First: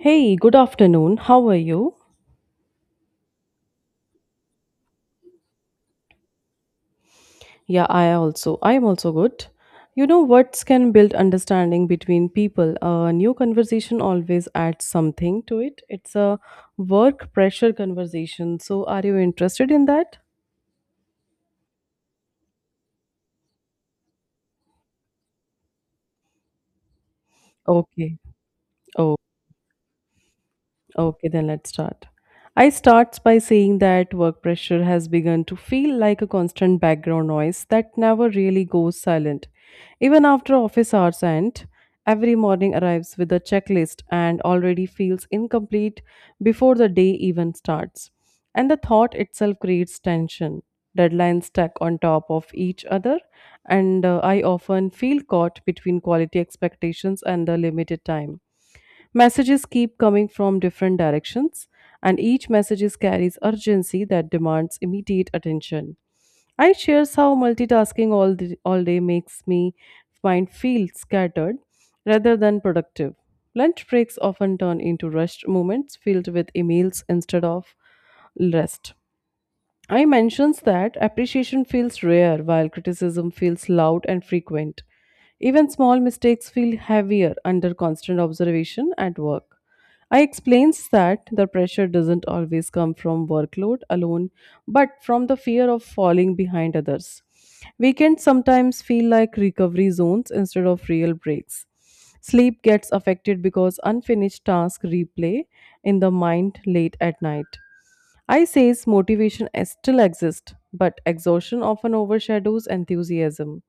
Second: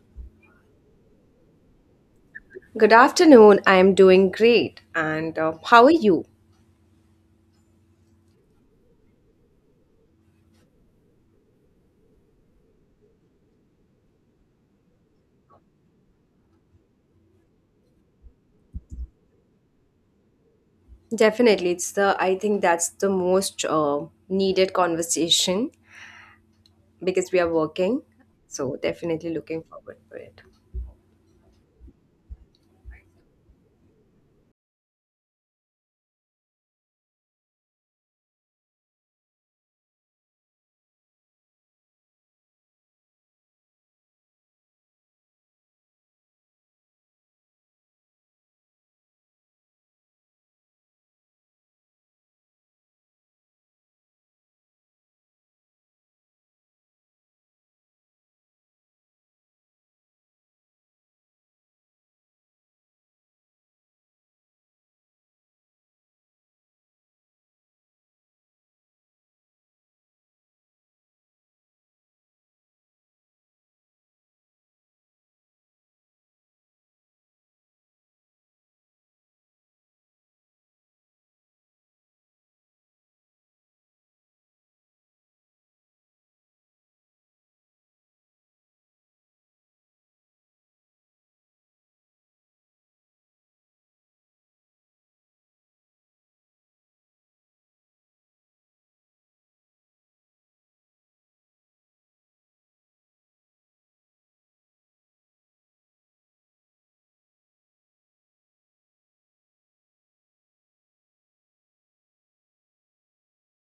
Hey, good afternoon. How are you? Good afternoon. I am doing great. And how are you? Yeah, I also. I am also good. You know, words can build understanding between people. A new conversation always adds something to it. It's a work pressure conversation. So, are you interested in that? Definitely, it's the I think that's the most needed conversation because we are working. Okay. So Oh. definitely looking forward for it. Okay, then let's start. I starts by saying that work pressure has begun to feel like a constant background noise that never really goes silent. Even after office hours end, every morning arrives with a checklist and already feels incomplete before the day even starts. And the thought itself creates tension. Deadlines stack on top of each other, and I often feel caught between quality expectations and the limited time. Messages keep coming from different directions, and each message carries urgency that demands immediate attention. I shares how multitasking all day makes me mind feel scattered rather than productive. Lunch breaks often turn into rushed moments filled with emails instead of rest. I mentions that appreciation feels rare while criticism feels loud and frequent. Even small mistakes feel heavier under constant observation at work. I explains that the pressure doesn't always come from workload alone, but from the fear of falling behind others. Weekends sometimes feel like recovery zones instead of real breaks. Sleep gets affected because unfinished tasks replay in the mind late at night. I says still exists, but exhaustion often overshadows enthusiasm.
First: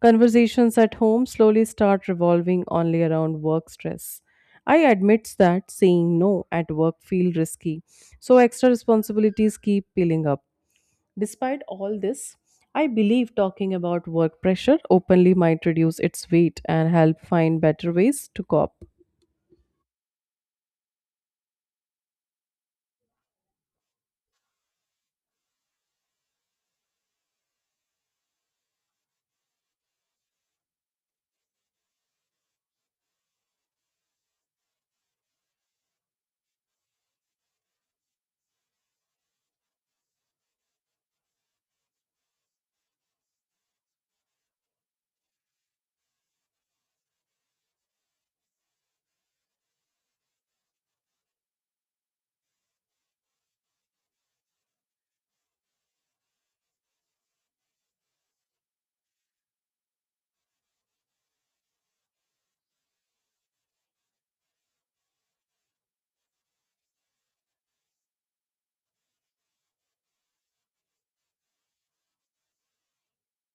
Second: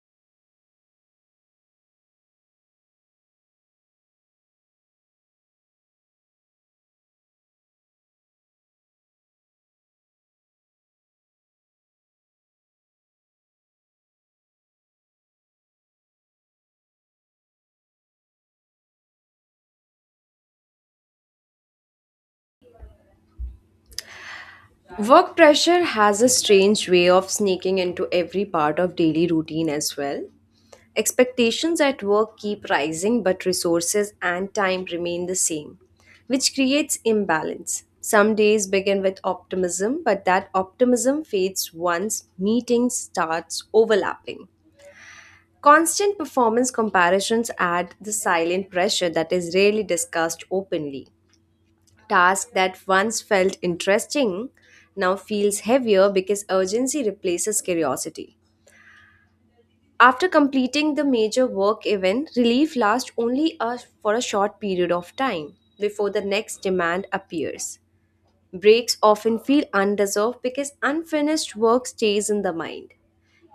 Conversations at home slowly start revolving only around work stress. I admits that saying no at work feel risky, so extra responsibilities keep piling up. Despite all this, I believe talking about work pressure openly might reduce its weight and help find better ways to cope. Work pressure has a strange way of sneaking into every part of daily routine as well. Expectations at work keep rising, but resources and time remain the same, which creates imbalance. Some days begin with optimism, but that optimism fades once meetings starts overlapping. Constant performance comparisons add the silent pressure that is rarely discussed openly. Task that once felt interesting now feels heavier because urgency replaces curiosity. After completing the major work event, relief lasts only for a short period of time before the next demand appears. Breaks often feel undeserved because unfinished work stays in the mind.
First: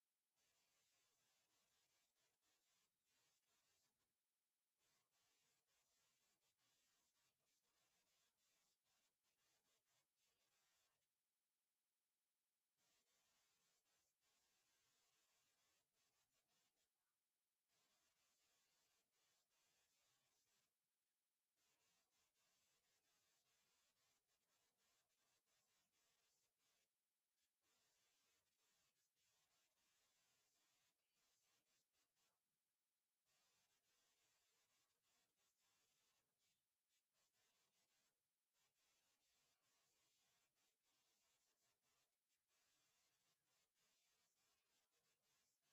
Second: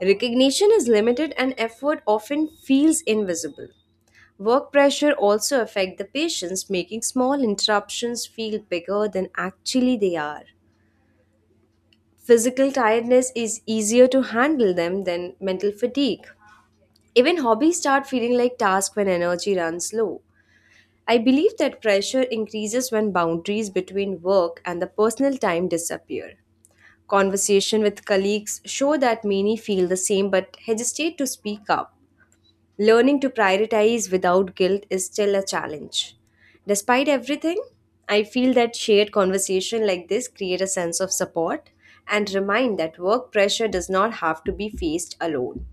Recognition is limited and effort often feels invisible. Work pressure also affects the patients, making small interruptions feel bigger than actually they are. Physical tiredness is easier to handle them than mental fatigue. Even hobbies start feeling like tasks when energy runs low. I believe that pressure increases when boundaries between work and the personal time disappear. Conversation with colleagues show that many feel the same but hesitate to speak up. Learning to prioritize without guilt is still a challenge. Despite everything, I feel that shared conversation like this create a sense of support and remind that work pressure does not have to be faced alone.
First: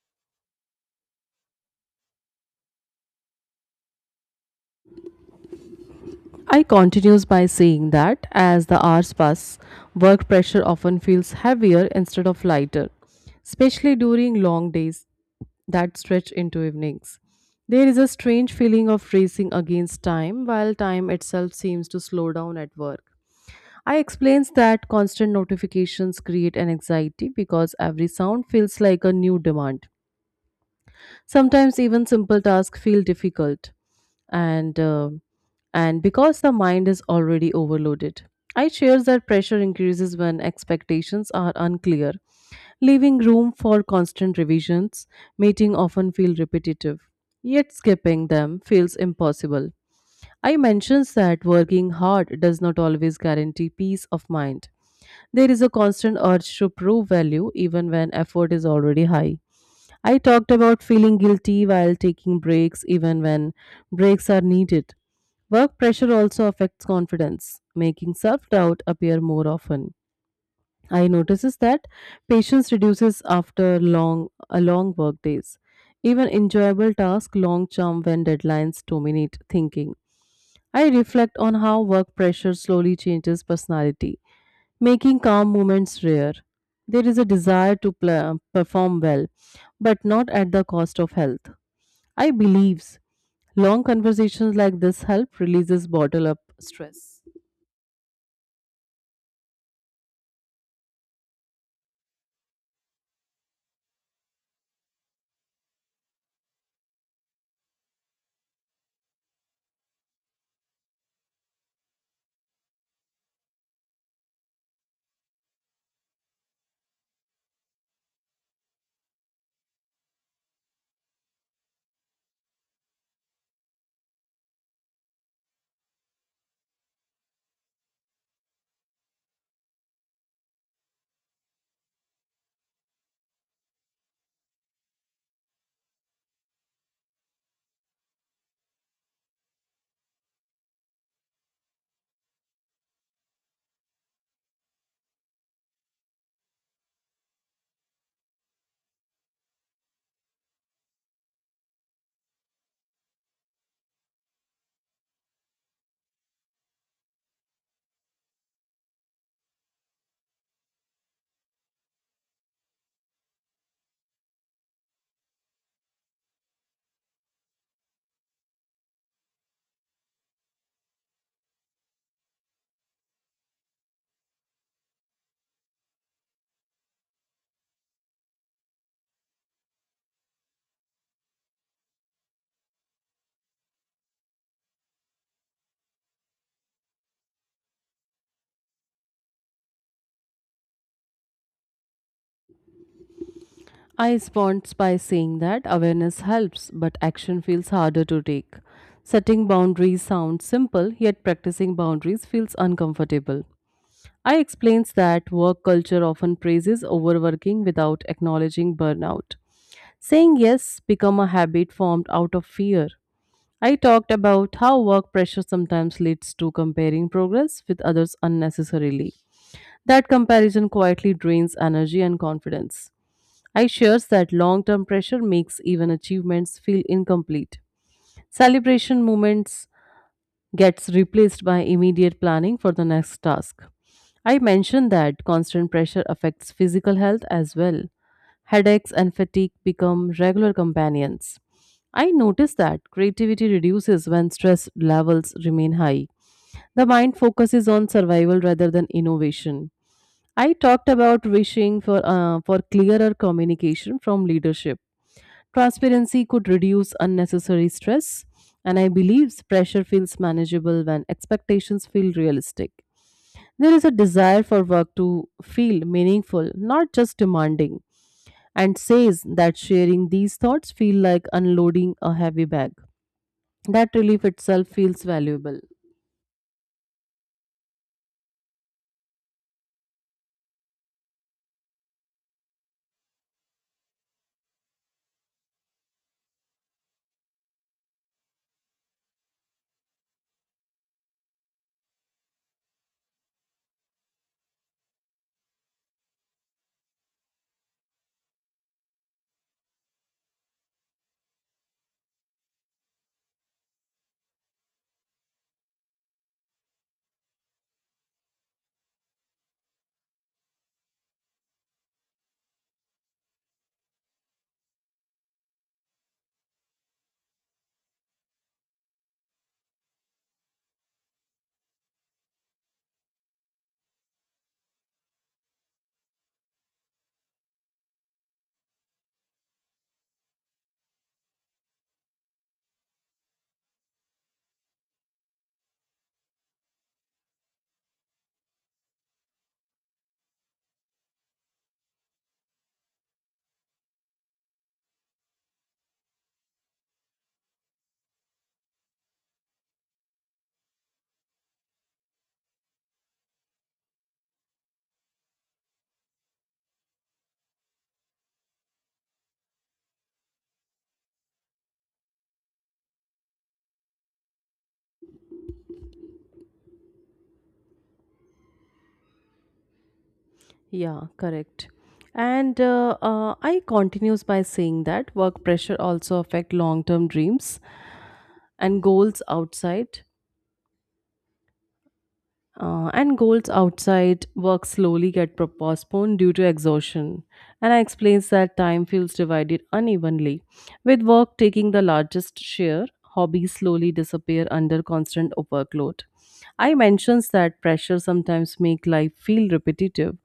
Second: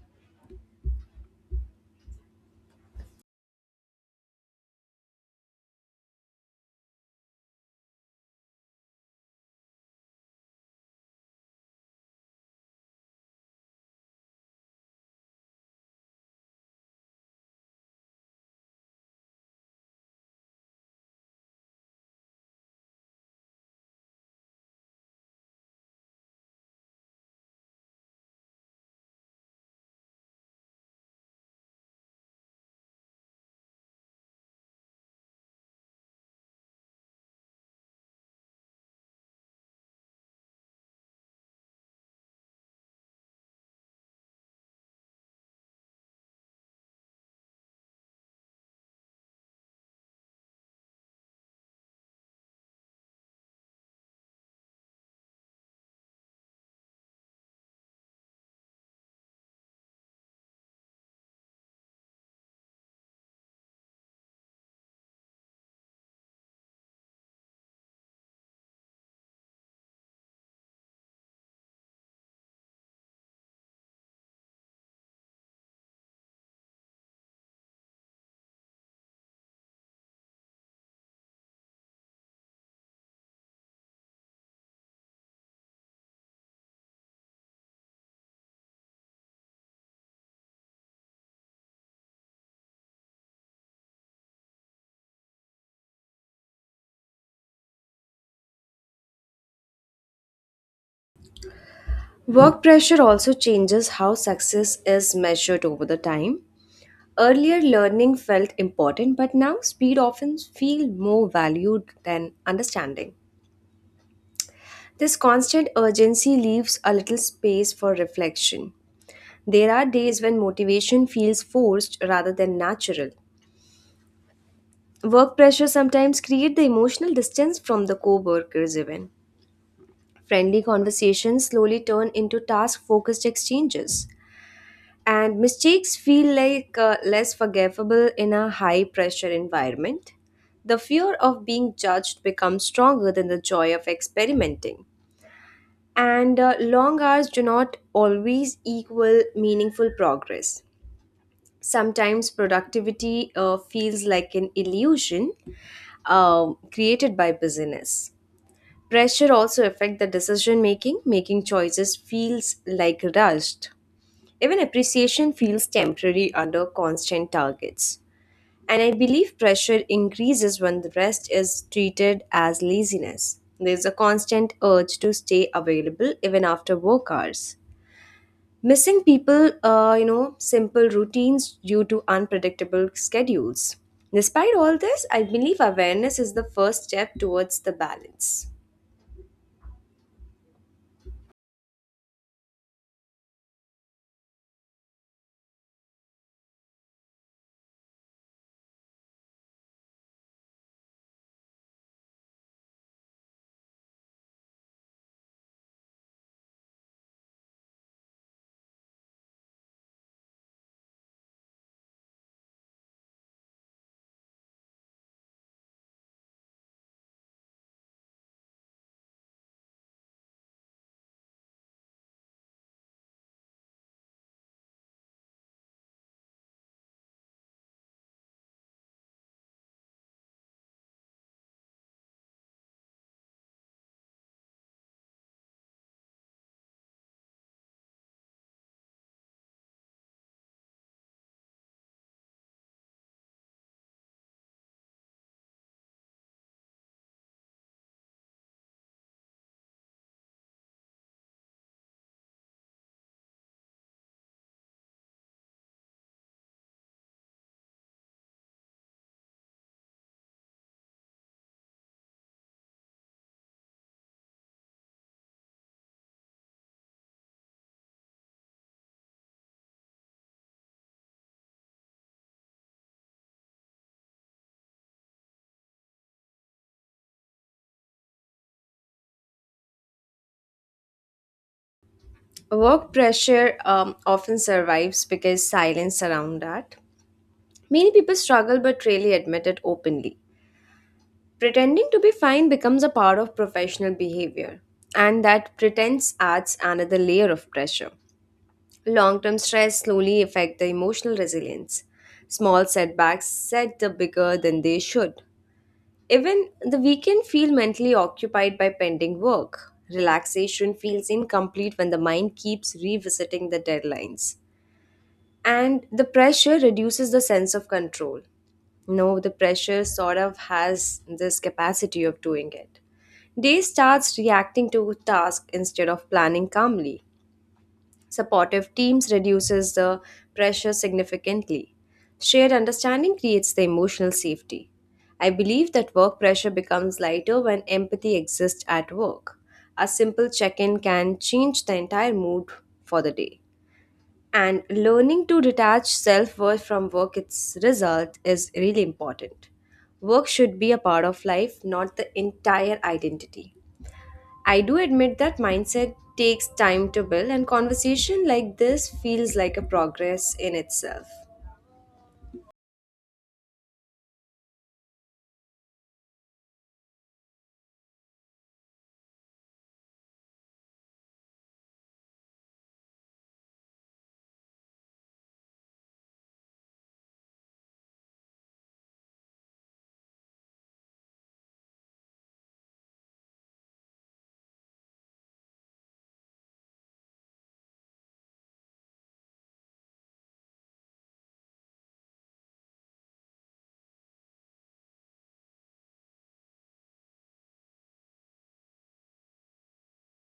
I continues by saying that as the hours pass, work pressure often feels heavier instead of lighter, especially during long days that stretch into evenings. There is a strange feeling of racing against time while time itself seems to slow down at work. I explains that constant notifications create an anxiety because every sound feels like a new demand. Sometimes even simple tasks feel difficult, and uh, and because the mind is already overloaded. I share that pressure increases when expectations are unclear, leaving room for constant revisions. Meeting often feel repetitive, yet skipping them feels impossible. I mentions that working hard does not always guarantee peace of mind. There is a constant urge to prove value even when effort is already high. I talked about feeling guilty while taking breaks, even when breaks are needed. Work pressure also affects confidence, making self doubt appear more often. I notices that patience reduces after long work days. Even enjoyable tasks long term when deadlines dominate thinking. I reflect on how work pressure slowly changes personality making calm moments rare. There is a desire to perform well, but not at the cost of health. I believes long conversations like this help releases bottle up stress. Work pressure also changes how success is measured over the time. Earlier, learning felt important, but now speed often feels more valued than understanding. This constant urgency leaves a little space for reflection. There are days when motivation feels forced rather than natural. Work pressure sometimes creates the emotional distance from the co-workers even. Friendly conversations slowly turn into task-focused exchanges. And mistakes feel like less forgivable in a high pressure environment. The fear of being judged becomes stronger than the joy of experimenting. And long hours do not always equal meaningful progress. Sometimes productivity feels like an illusion created by busyness. Pressure also affects the decision making, making choices feels like rushed. Even appreciation feels temporary under constant targets. And I believe pressure increases when the rest is treated as laziness. There's a constant urge to stay available even after work hours. Missing people, you know, simple routines due to unpredictable schedules. Despite all this, I believe awareness is the first step towards the balance. I respond by saying that awareness helps, but action feels harder to take. Setting boundaries sounds simple, yet practicing boundaries feels uncomfortable. I explains that work culture often praises overworking without acknowledging burnout. Saying yes become a habit formed out of fear. I talked about how work pressure sometimes leads to comparing progress with others unnecessarily. That comparison quietly drains energy and confidence. I shares that long-term pressure makes even achievements feel incomplete. Celebration moments gets replaced by immediate planning for the next task. I mentioned that constant pressure affects physical health as well. Headaches and fatigue become regular companions. I notice that creativity reduces when stress levels remain high. The mind focuses on survival rather than innovation. I talked about wishing for clearer communication from leadership. Transparency could reduce unnecessary stress, and I believe pressure feels manageable when expectations feel realistic. There is a desire for work to feel meaningful, not just demanding and says that sharing these thoughts feel like unloading a heavy bag. That relief itself feels valuable. Work pressure often survives because silence around that. Many people struggle but rarely admit it openly. Pretending to be fine becomes a part of professional behavior, and that pretense adds another layer of pressure. Long term stress slowly affect the emotional resilience. Small setbacks set the bigger than they should. Even the weekend feel mentally occupied by pending work. Relaxation feels incomplete when the mind keeps revisiting the deadlines and the pressure reduces the sense of control. No, the pressure sort of has this capacity of doing it. Day starts reacting to task instead of planning calmly. Supportive teams reduces the pressure significantly. Shared understanding creates the emotional safety. I believe that work pressure becomes lighter when empathy exists at work. A simple check-in can change the entire mood for the day. And learning to detach self-worth from work its result is really important. Work should be a part of life, not the entire identity. I do admit that mindset takes time to build and conversation like this feels like a progress in itself. Yeah, correct. And I continues by saying that work pressure also affect long-term dreams and goals outside. And goals outside work slowly get postponed due to exhaustion. And I explains that time feels divided unevenly, with work taking the largest share. Hobbies slowly disappear under constant workload. I mentions that pressure sometimes make life feel repetitive.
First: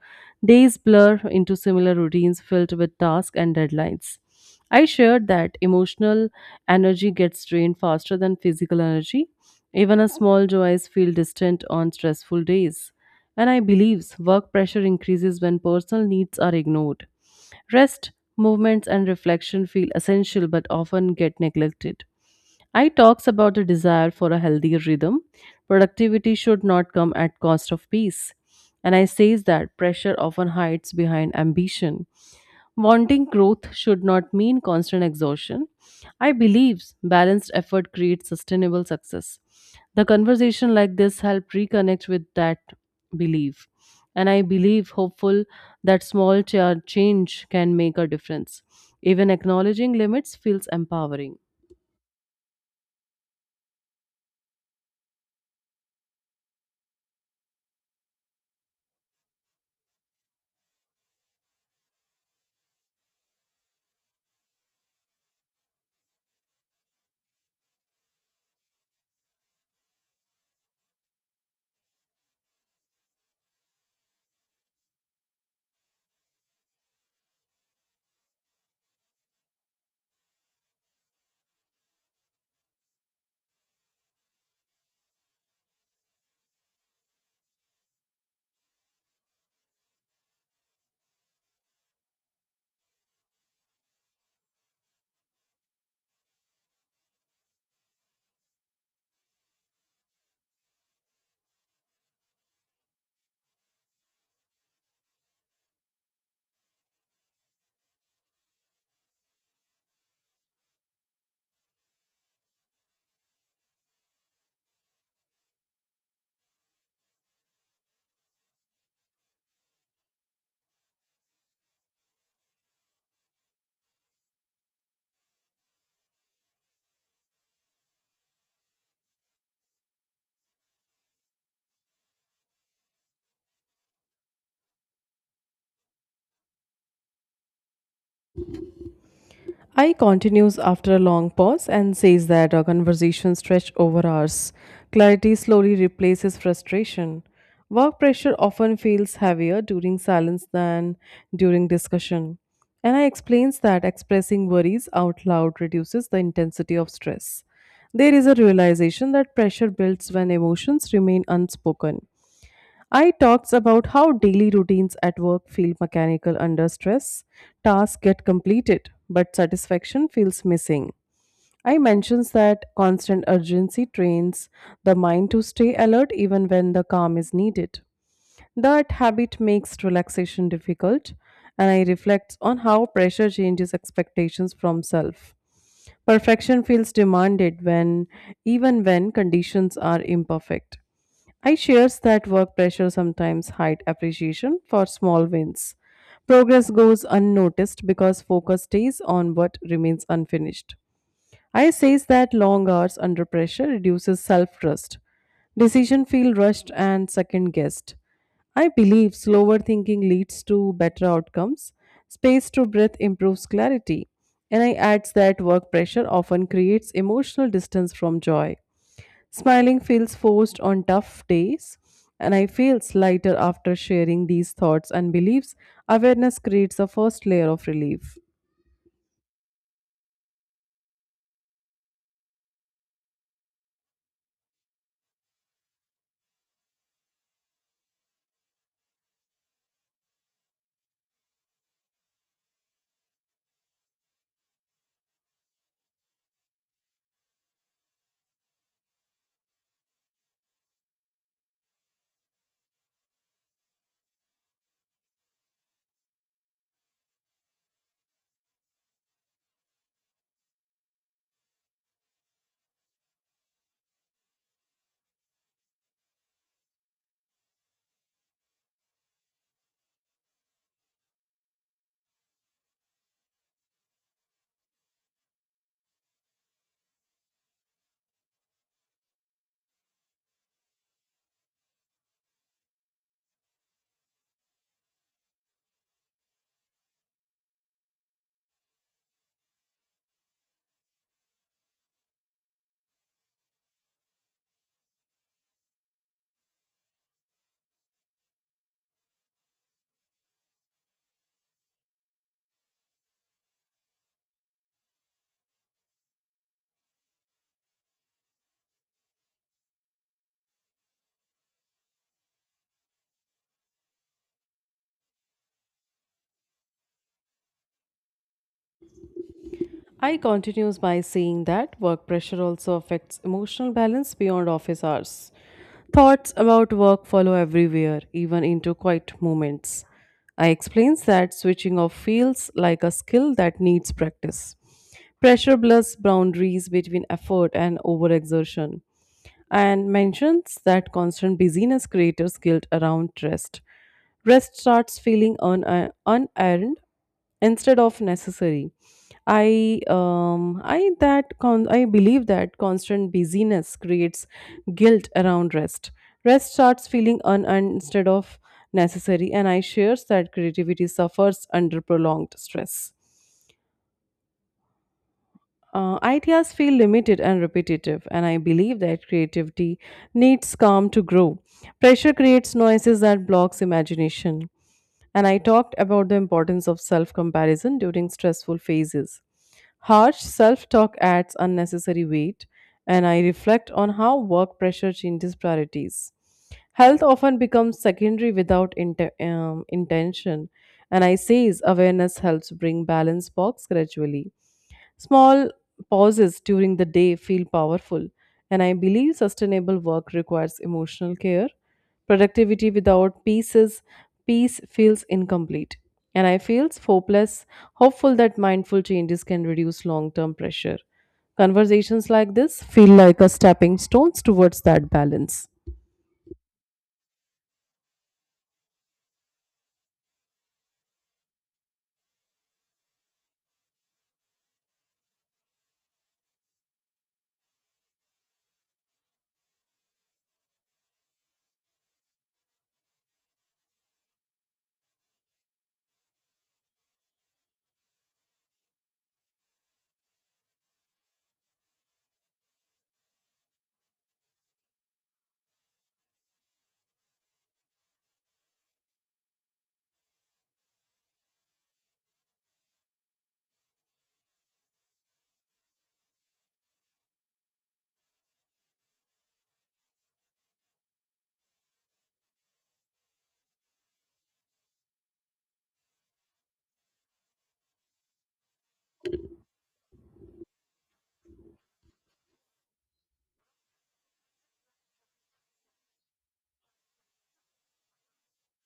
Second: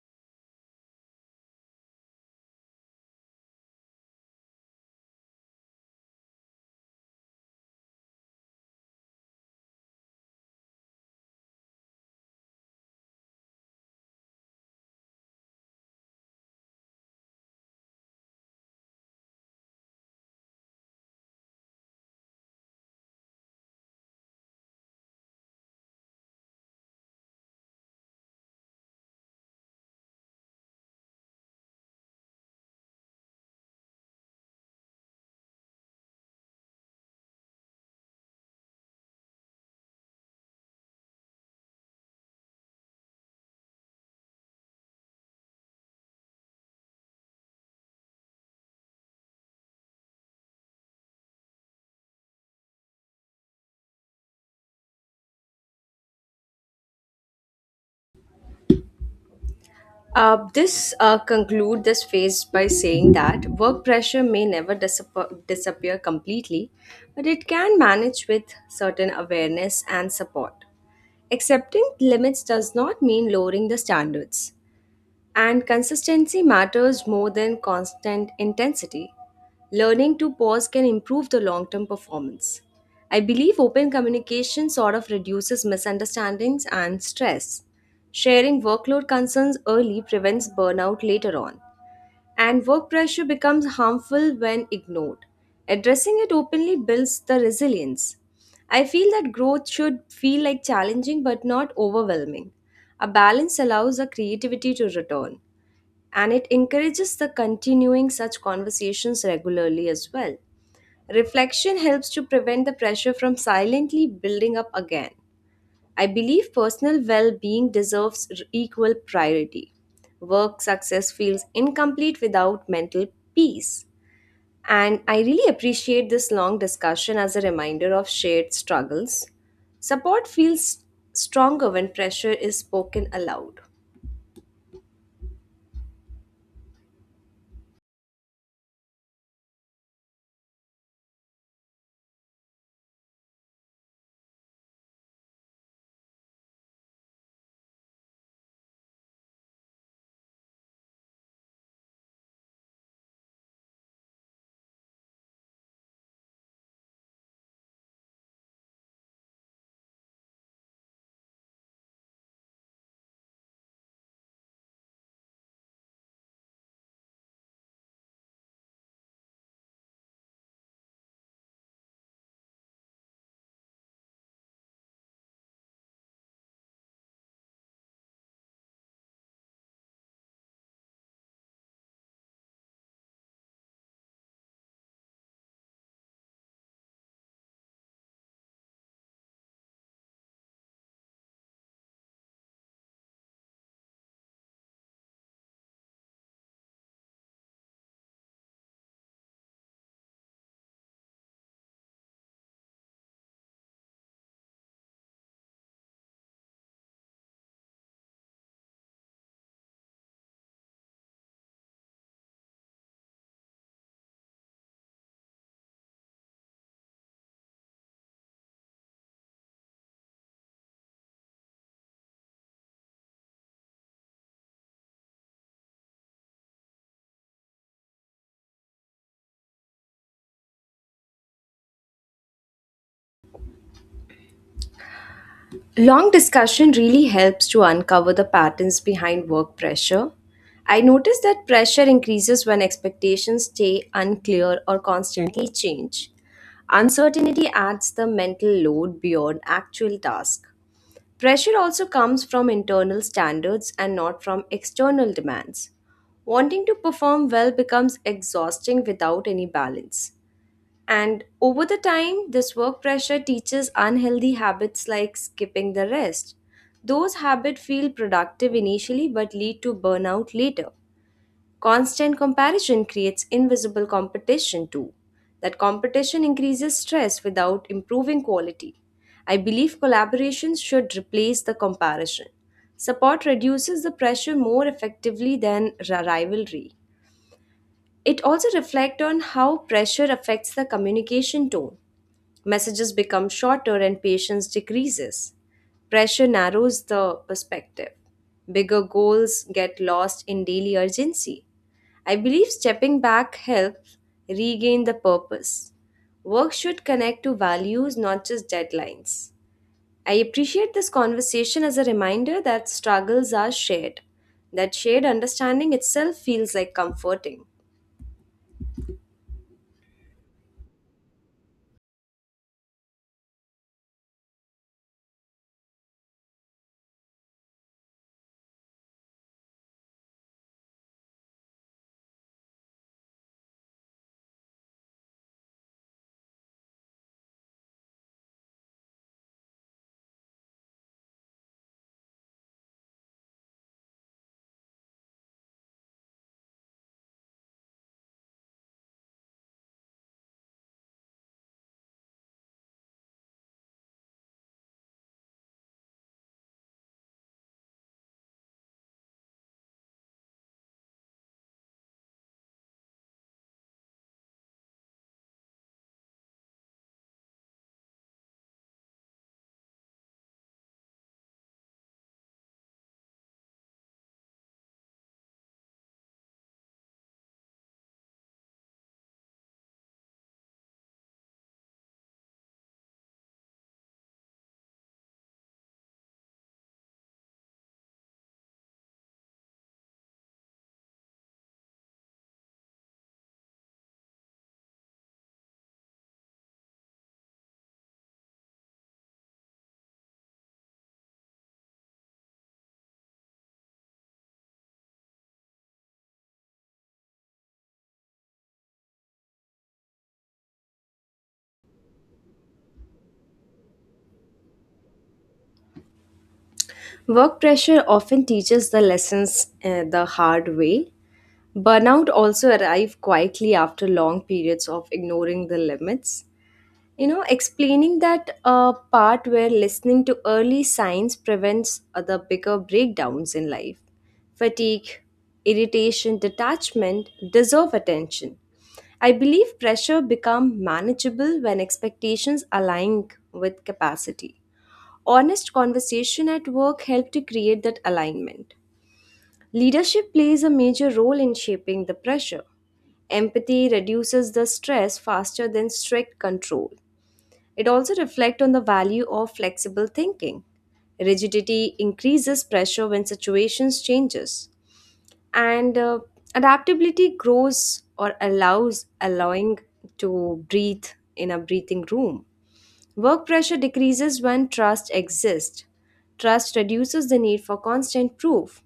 Days blur into similar routines filled with tasks and deadlines. I shared that emotional energy gets drained faster than physical energy even a small joys feel distant on stressful days. And I believe work pressure increases when personal needs are ignored. Rest, movements, and reflection feel essential but often get neglected. I talks about the desire for a healthier rhythm. Productivity should not come at cost of peace. And I says that pressure often hides behind ambition. Wanting growth should not mean constant exhaustion. I believe balanced effort creates sustainable success. The conversation like this helped reconnect with that belief. And I believe hopeful that small change can make a difference. Even acknowledging limits feels empowering. This conclude this phase by saying that work pressure may never disappear completely, but it can manage with certain awareness and support. Accepting limits does not mean lowering the standards, and consistency matters more than constant intensity. Learning to pause can improve the long term performance. I believe open communication sort of reduces misunderstandings and stress. Sharing workload concerns early prevents burnout later on. And work pressure becomes harmful when ignored. Addressing it openly builds the resilience. I feel that growth should feel like challenging but not overwhelming. A balance allows the creativity to return and it encourages the continuing such conversations regularly as well. Reflection helps to prevent the pressure from silently building up again. I believe personal well being deserves equal priority. Work success feels incomplete without mental peace. And I really appreciate this long discussion as a reminder of shared struggles. Support feels stronger when pressure is spoken aloud. I continues after a long pause and says that our conversation stretched over hours. Clarity slowly replaces frustration. Work pressure often feels heavier during silence than during discussion. And I explains that expressing worries out loud reduces the intensity of stress. There is a realization that pressure builds when emotions remain unspoken. I talks about how daily routines at work feel mechanical under stress. Tasks get completed, but satisfaction feels missing. I mentions that constant urgency trains the mind to stay alert even when the calm is needed. That habit makes relaxation difficult, and I reflect on how pressure changes expectations from self. Perfection feels demanded when Even when conditions are imperfect. I shares that work pressure sometimes hide appreciation for small wins. Progress goes unnoticed because focus stays on what remains unfinished. I says that long hours under pressure reduces self-trust. Decision feel rushed and second-guessed. I believe slower thinking leads to better outcomes. Space to breath improves clarity. And I adds that work pressure often creates emotional distance from joy. Smiling feels forced on tough days, and I feel lighter after sharing these thoughts and beliefs. Awareness creates a first layer of relief. Long discussion really helps to uncover the patterns behind work pressure. I notice that pressure increases when expectations stay unclear or constantly change. Uncertainty adds the mental load beyond actual task. Pressure also comes from internal standards and not from external demands. Wanting to perform well becomes exhausting without any balance. And over the time, this work pressure teaches unhealthy habits like skipping the rest. Those habits feel productive initially but lead to burnout later. Constant comparison creates invisible competition too. That competition increases stress without improving quality. I believe collaborations should replace the comparison. Support reduces the pressure more effectively than rivalry. It also reflects on how pressure affects the communication tone. Messages become shorter and patience decreases. Pressure narrows the perspective. Bigger goals get lost in daily urgency. I believe stepping back helps regain the purpose. Work should connect to values, not just deadlines. I appreciate this conversation as a reminder that struggles are shared. That shared understanding itself feels like comforting. I continues by saying that work pressure also affects emotional balance beyond office hours. Thoughts about work follow everywhere, even into quiet moments. I explains that switching off feels like a skill that needs practice. Pressure blurs boundaries between effort and overexertion. And mentions that constant busyness creators guilt around rest. Rest starts feeling unearned instead of necessary. I believe that constant busyness creates guilt around rest. Rest starts feeling unearned instead of necessary, and I shares that creativity suffers under prolonged stress. Ideas feel limited and repetitive, and I believe that creativity needs calm to grow. Pressure creates noises that blocks imagination. And I talked about the importance of self comparison during stressful phases. Harsh self talk adds unnecessary weight, and I reflect on how work pressure changes priorities. Health often becomes secondary without intention, and I say awareness helps bring balance box gradually. Small pauses during the day feel powerful, and I believe sustainable work requires emotional care. Productivity without peace is Peace feels incomplete. And I feel hopeful that mindful changes can reduce long term pressure. Conversations like this feel like a stepping stones towards that balance. Work pressure often teaches the lessons the hard way. Burnout also arrives quietly after long periods of ignoring the limits. You know, explaining that part where listening to early signs prevents other bigger breakdowns in life. Fatigue, irritation, detachment deserve attention. I believe pressure become manageable when expectations align with capacity. Honest conversation at work help to create that alignment. Leadership plays a major role in shaping the pressure. Empathy reduces the stress faster than strict control. It also reflects on the value of flexible thinking. Rigidity increases pressure when situations changes, and adaptability grows or allows allowing to breathe in a breathing room. Work pressure decreases when trust exists. Trust reduces the need for constant proof.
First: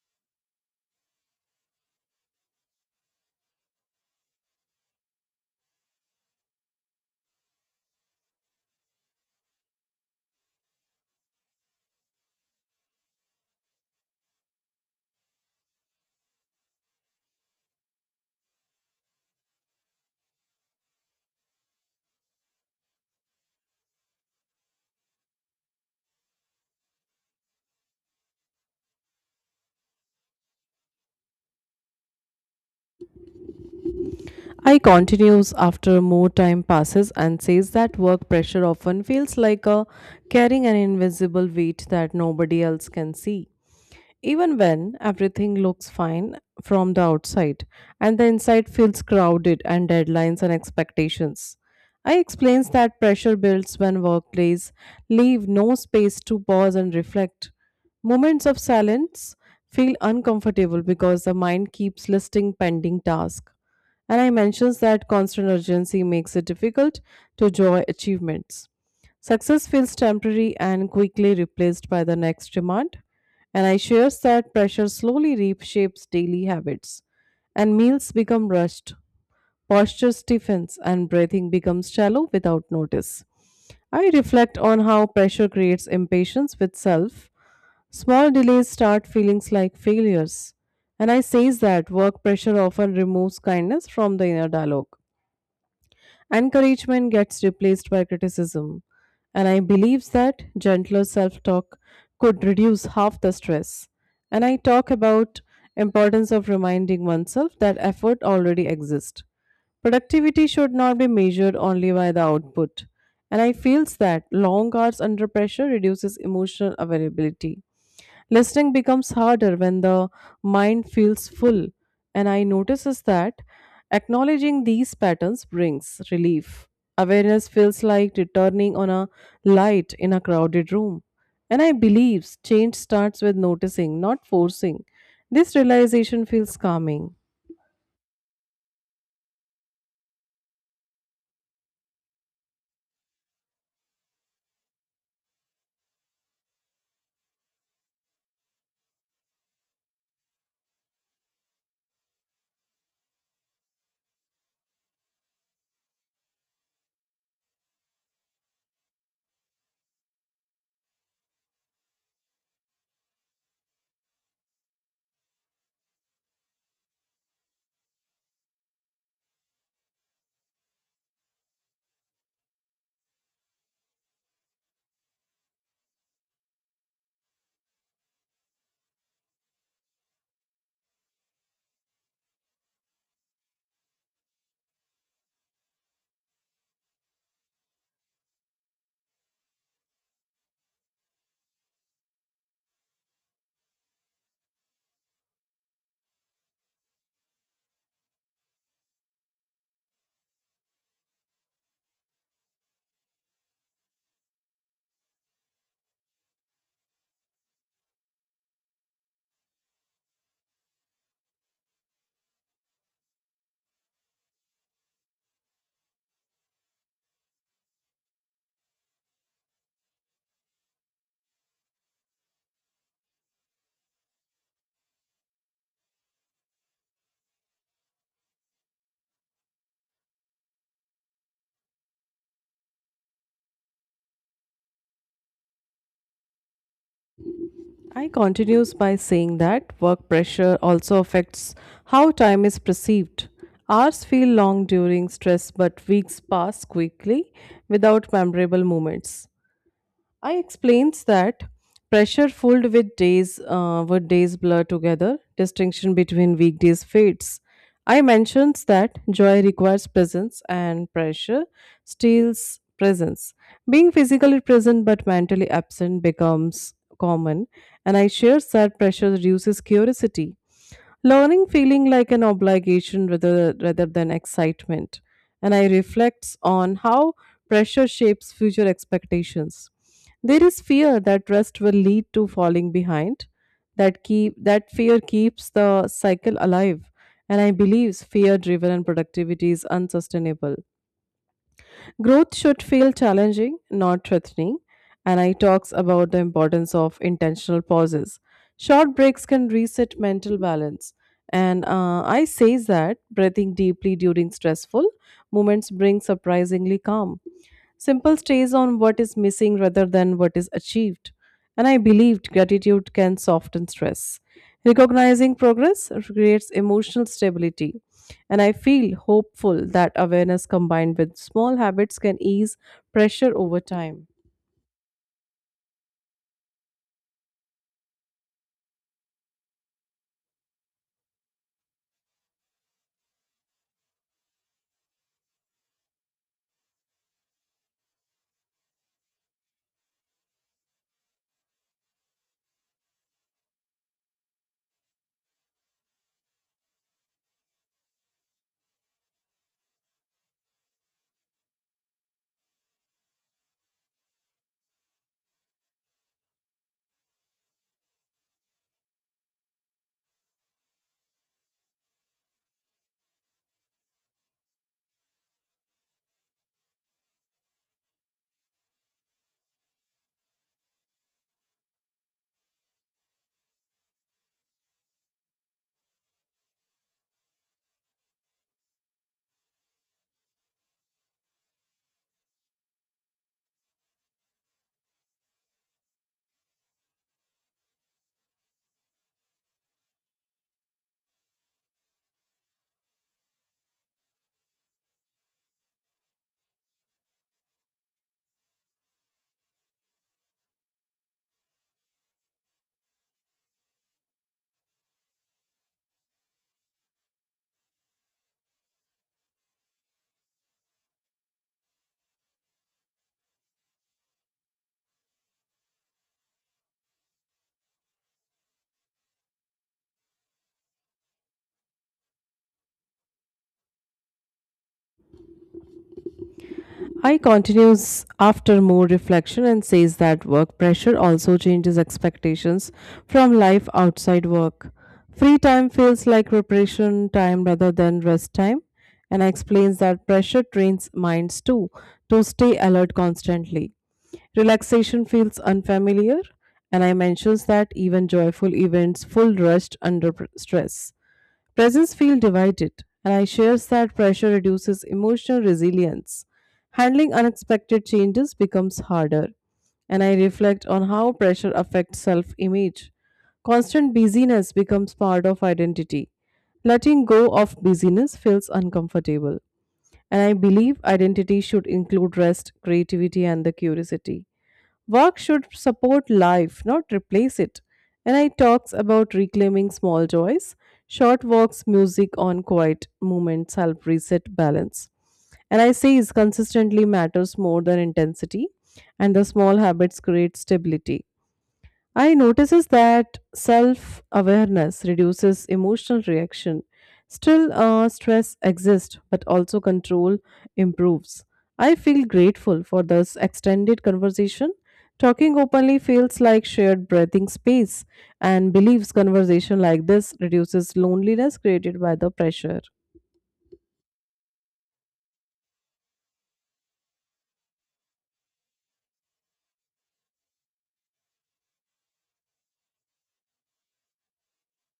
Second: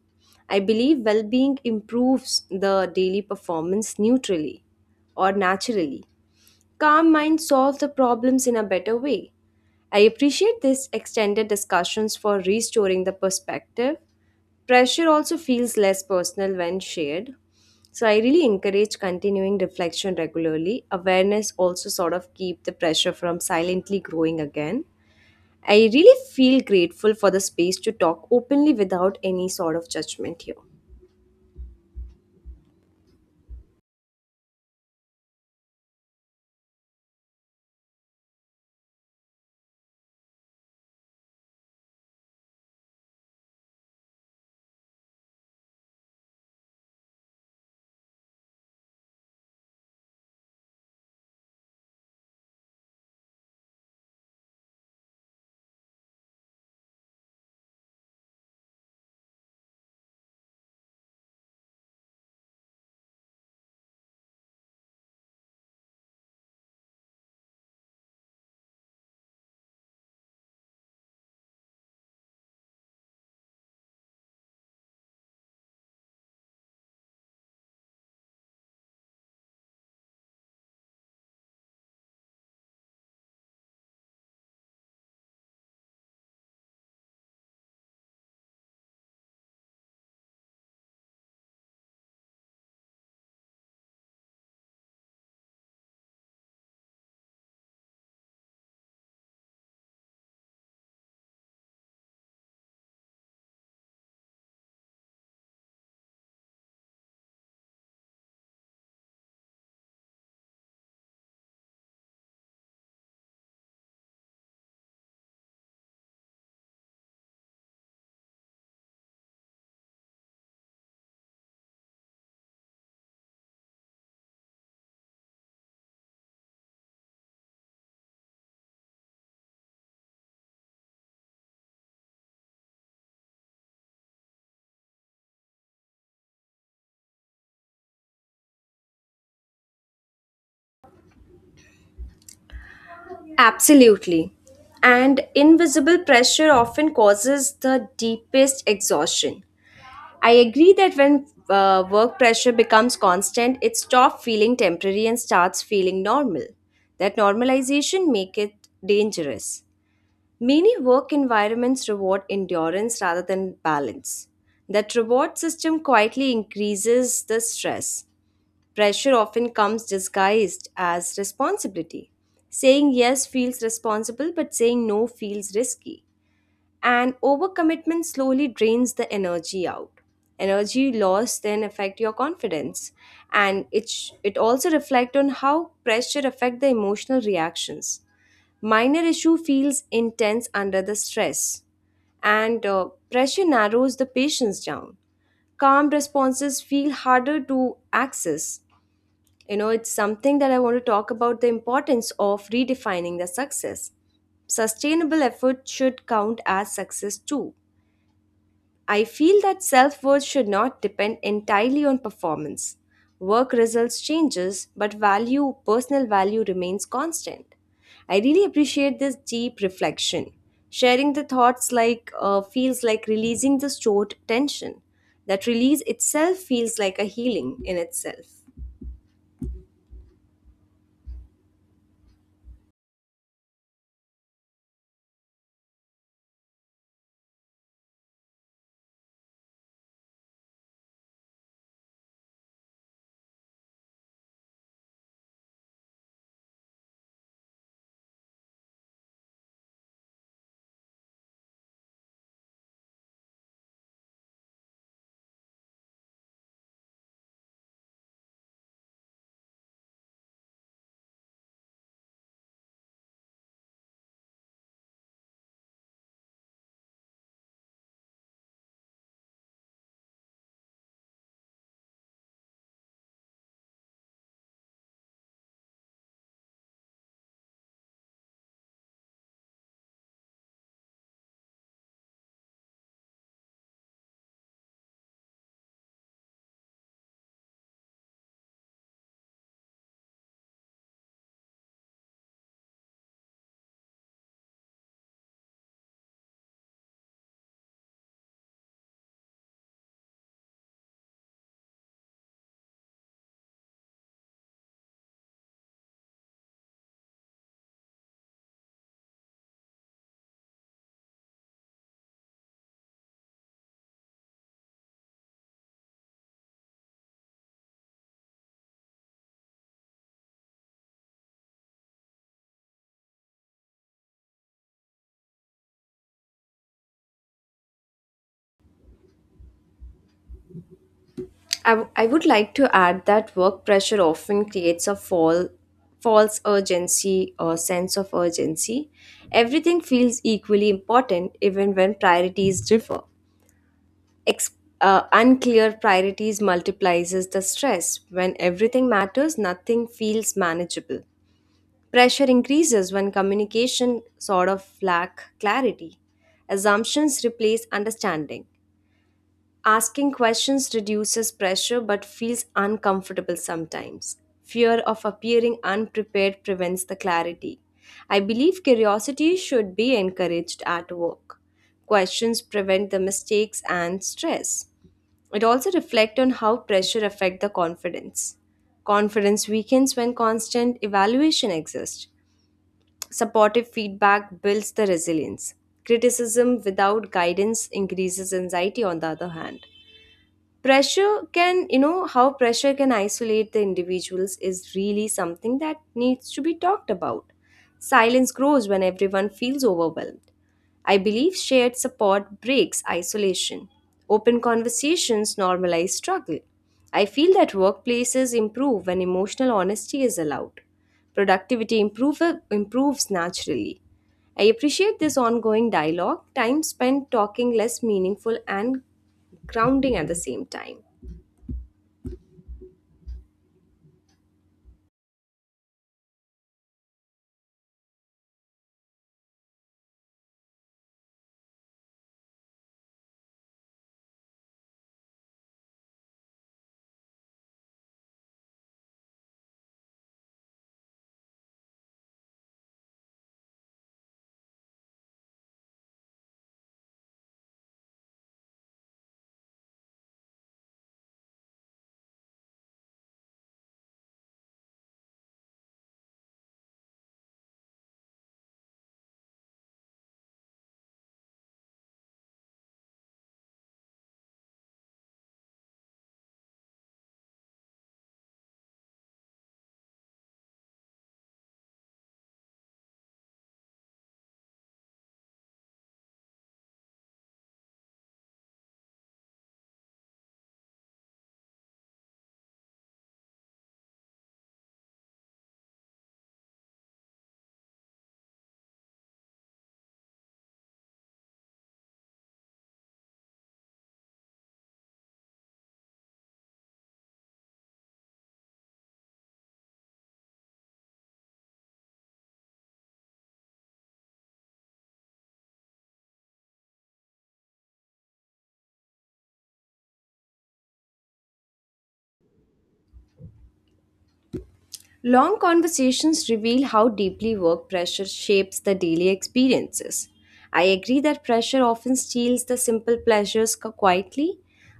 I believe well being improves the daily performance neutrally or naturally. Calm minds solve the problems in a better way. I appreciate this extended discussions for restoring the perspective. Pressure also feels less personal when shared. So I really encourage continuing reflection regularly. Awareness also sort of keep the pressure from silently growing again. I really feel grateful for the space to talk openly without any sort of judgment here. I continues after more time passes and says that work pressure often feels like a carrying an invisible weight that nobody else can see, even when everything looks fine from the outside and the inside feels crowded and deadlines and expectations. I explains that pressure builds when workplace leave no space to pause and reflect. Moments of silence feel uncomfortable because the mind keeps listing pending tasks. And I mentions that constant urgency makes it difficult to enjoy achievements. Success feels temporary and quickly replaced by the next demand, and I share that pressure slowly reshapes daily habits, and meals become rushed, posture stiffens, and breathing becomes shallow without notice. I reflect on how pressure creates impatience with self. Small delays start feelings like failures, and I say that work pressure often removes kindness from the inner dialogue. Encouragement gets replaced by criticism, and I believe that gentler self talk could reduce half the stress. And I talk about importance of reminding oneself that effort already exists. Productivity should not be measured only by the output. And I feels that long hours under pressure reduces emotional availability. Listening becomes harder when the mind feels full. And I notices that acknowledging these patterns brings relief. Awareness feels like returning on a light in a crowded room. And I believes change starts with noticing, not forcing. This realization feels calming. Absolutely. And invisible pressure often causes the deepest exhaustion. I agree that when work pressure becomes constant, it stops feeling temporary and starts feeling normal. That normalization make it dangerous. Many work environments reward endurance rather than balance. That reward system quietly increases the stress. Pressure often comes disguised as responsibility. Saying yes feels responsible, but saying no feels risky, and overcommitment slowly drains the energy out. Energy loss then affect your confidence, and it also reflect on how pressure affect the emotional reactions. Minor issue feels intense under the stress, and pressure narrows the patience down. Calm responses feel harder to access. You know, it's something that I want to talk about, the importance of redefining the success. Sustainable effort should count as success too. I feel that self worth should not depend entirely on performance. Work results changes, but value, personal value remains constant. I really appreciate this deep reflection. Sharing the thoughts like feels like releasing the stored tension. That release itself feels like a healing in itself. I continues by saying that work pressure also affects how time is perceived. Hours feel long during stress, but weeks pass quickly without memorable moments. I explains that pressure filled with days blur together, distinction between weekdays fades. I mentions that joy requires presence and pressure steals presence. Being physically present but mentally absent becomes common, and I shares that pressure reduces curiosity, learning feeling like an obligation rather than excitement. And I reflect on how pressure shapes future expectations. There is fear that rest will lead to falling behind, that keep that fear keeps the cycle alive, and I believe fear driven and productivity is unsustainable. Growth should feel challenging, not threatening, and I talks about the importance of intentional pauses. Short breaks can reset mental balance, and I says that breathing deeply during stressful moments brings surprisingly calm. Simple stays on what is missing rather than what is achieved. And I believed gratitude can soften stress. Recognizing progress creates emotional stability. And I feel hopeful that awareness combined with small habits can ease pressure over time. I would like to add that work pressure often creates a false urgency or sense of urgency. Everything feels equally important even when priorities differ. Ex- Unclear priorities multiplies the stress. When everything matters, nothing feels manageable. Pressure increases when communication sort of lack clarity. Assumptions replace understanding. Asking questions reduces pressure but feels uncomfortable sometimes. Fear of appearing unprepared prevents the clarity. I believe curiosity should be encouraged at work. Questions prevent the mistakes and stress. It also reflects on how pressure affect the confidence. Confidence weakens when constant evaluation exists. Supportive feedback builds the resilience. Criticism without guidance increases anxiety. On the other hand, pressure can, you know, how pressure can isolate the individuals is really something that needs to be talked about. Silence grows when everyone feels overwhelmed. I believe shared support breaks isolation. Open conversations normalize struggle. I feel that workplaces improve when emotional honesty is allowed. productivity improve, improves naturally. I appreciate this ongoing dialogue. Time spent talking less meaningful and grounding at the same time. I continues after more reflection and says that work pressure also changes expectations from life outside work. Free time feels like preparation time rather than rest time, and I explains that pressure trains minds too to stay alert constantly. Relaxation feels unfamiliar, and I mentions that even joyful events full rest under stress. Presents feel divided, and I share that pressure reduces emotional resilience. Handling unexpected changes becomes harder, and I reflect on how pressure affects self image. Constant busyness becomes part of identity. Letting go of busyness feels uncomfortable, and I believe identity should include rest, creativity, and the curiosity. Work should support life, not replace it. And I talks about reclaiming small joys. Short walks, music on quiet moments help reset balance. And I say is consistently matters more than intensity, and the small habits create stability. I notices that self-awareness reduces emotional reaction. Still, stress exists, but also control improves. I feel grateful for this extended conversation. Talking openly feels like shared breathing space, and believes conversation like this reduces loneliness created by the pressure. Long conversations reveal how deeply work pressure shapes the daily experiences. I agree that pressure often steals the simple pleasures quietly,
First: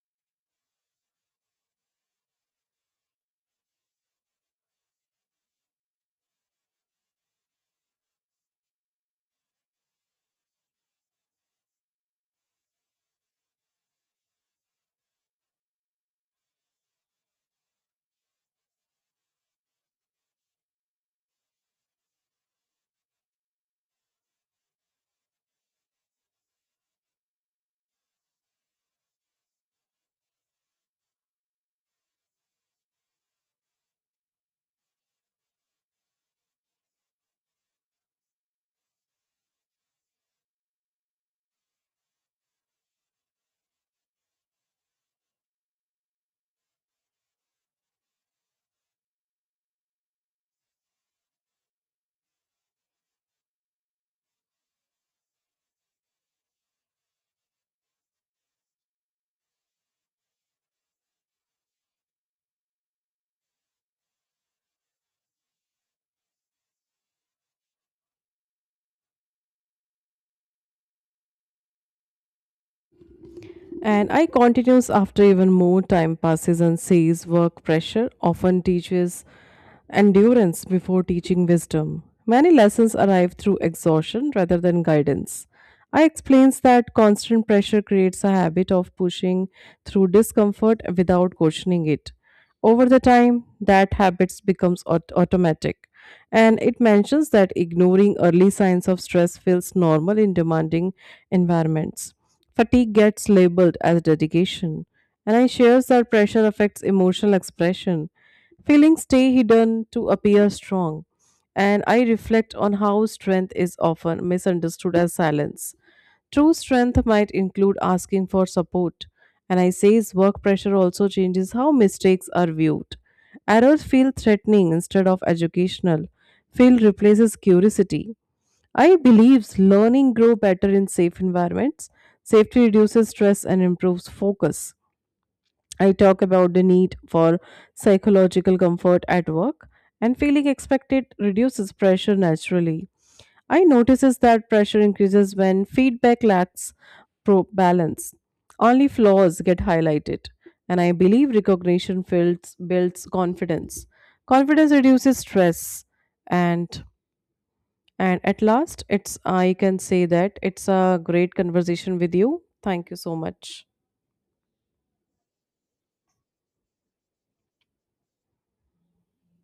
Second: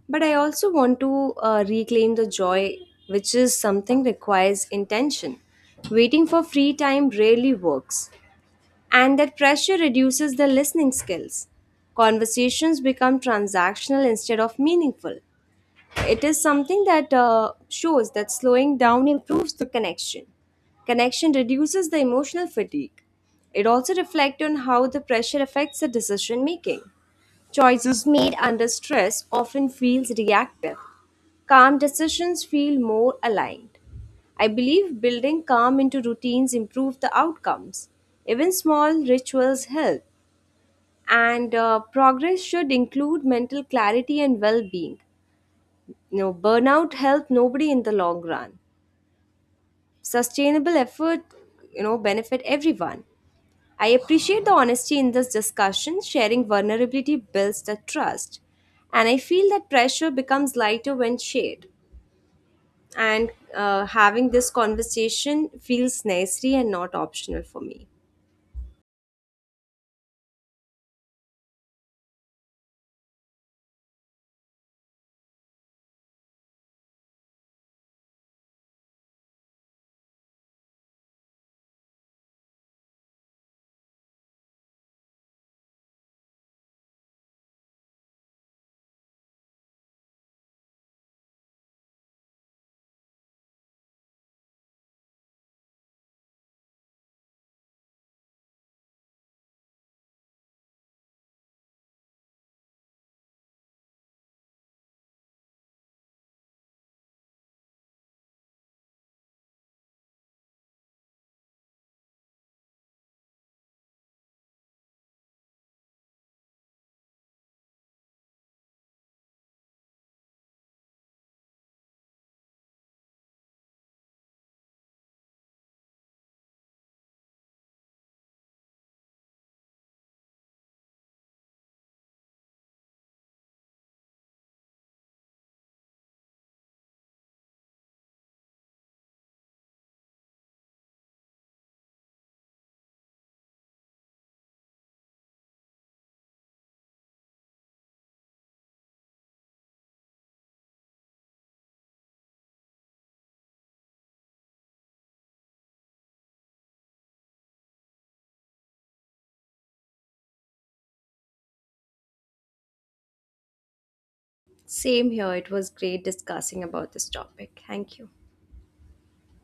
but I also want to reclaim the joy, which is something requires intention. Waiting for free time rarely works, and that pressure reduces the listening skills. Conversations become transactional instead of meaningful. It is something that shows that slowing down improves the connection. Connection reduces the emotional fatigue. It also reflects on how the pressure affects the decision making. Choices made under stress often feels reactive. Calm decisions feel more aligned. I believe building calm into routines improve the outcomes. Even small rituals help, and progress should include mental clarity and well being. You know, burnout help nobody in the long run. Sustainable effort, you know, benefit everyone. I appreciate the honesty in this discussion. Sharing vulnerability builds the trust, and I feel that pressure becomes lighter when shared. And having this conversation feels necessary and not optional for me. And I continues after even more time passes and says work pressure often teaches endurance before teaching wisdom. Many lessons arrive through exhaustion rather than guidance. I explains that constant pressure creates a habit of pushing through discomfort without questioning it. Over the time, that habit becomes automatic. And it mentions that ignoring early signs of stress feels normal in demanding environments. Fatigue gets labeled as dedication, and I shares that pressure affects emotional expression. Feelings stay hidden to appear strong, and I reflect on how strength is often misunderstood as silence. True strength might include asking for support, and I says work pressure also changes how mistakes are viewed. Errors feel threatening instead of educational. Feel replaces curiosity. I believes learning grow better in safe environments. Safety reduces stress and improves focus. I talk about the need for psychological comfort at work, and feeling expected reduces pressure naturally. I notices that pressure increases when feedback lacks pro balance. Only flaws get highlighted, and I believe recognition builds confidence. Confidence reduces stress, and at last, it's I can say that it's a great conversation with you. Thank you so much. Same here. It was great discussing about this topic. Thank you.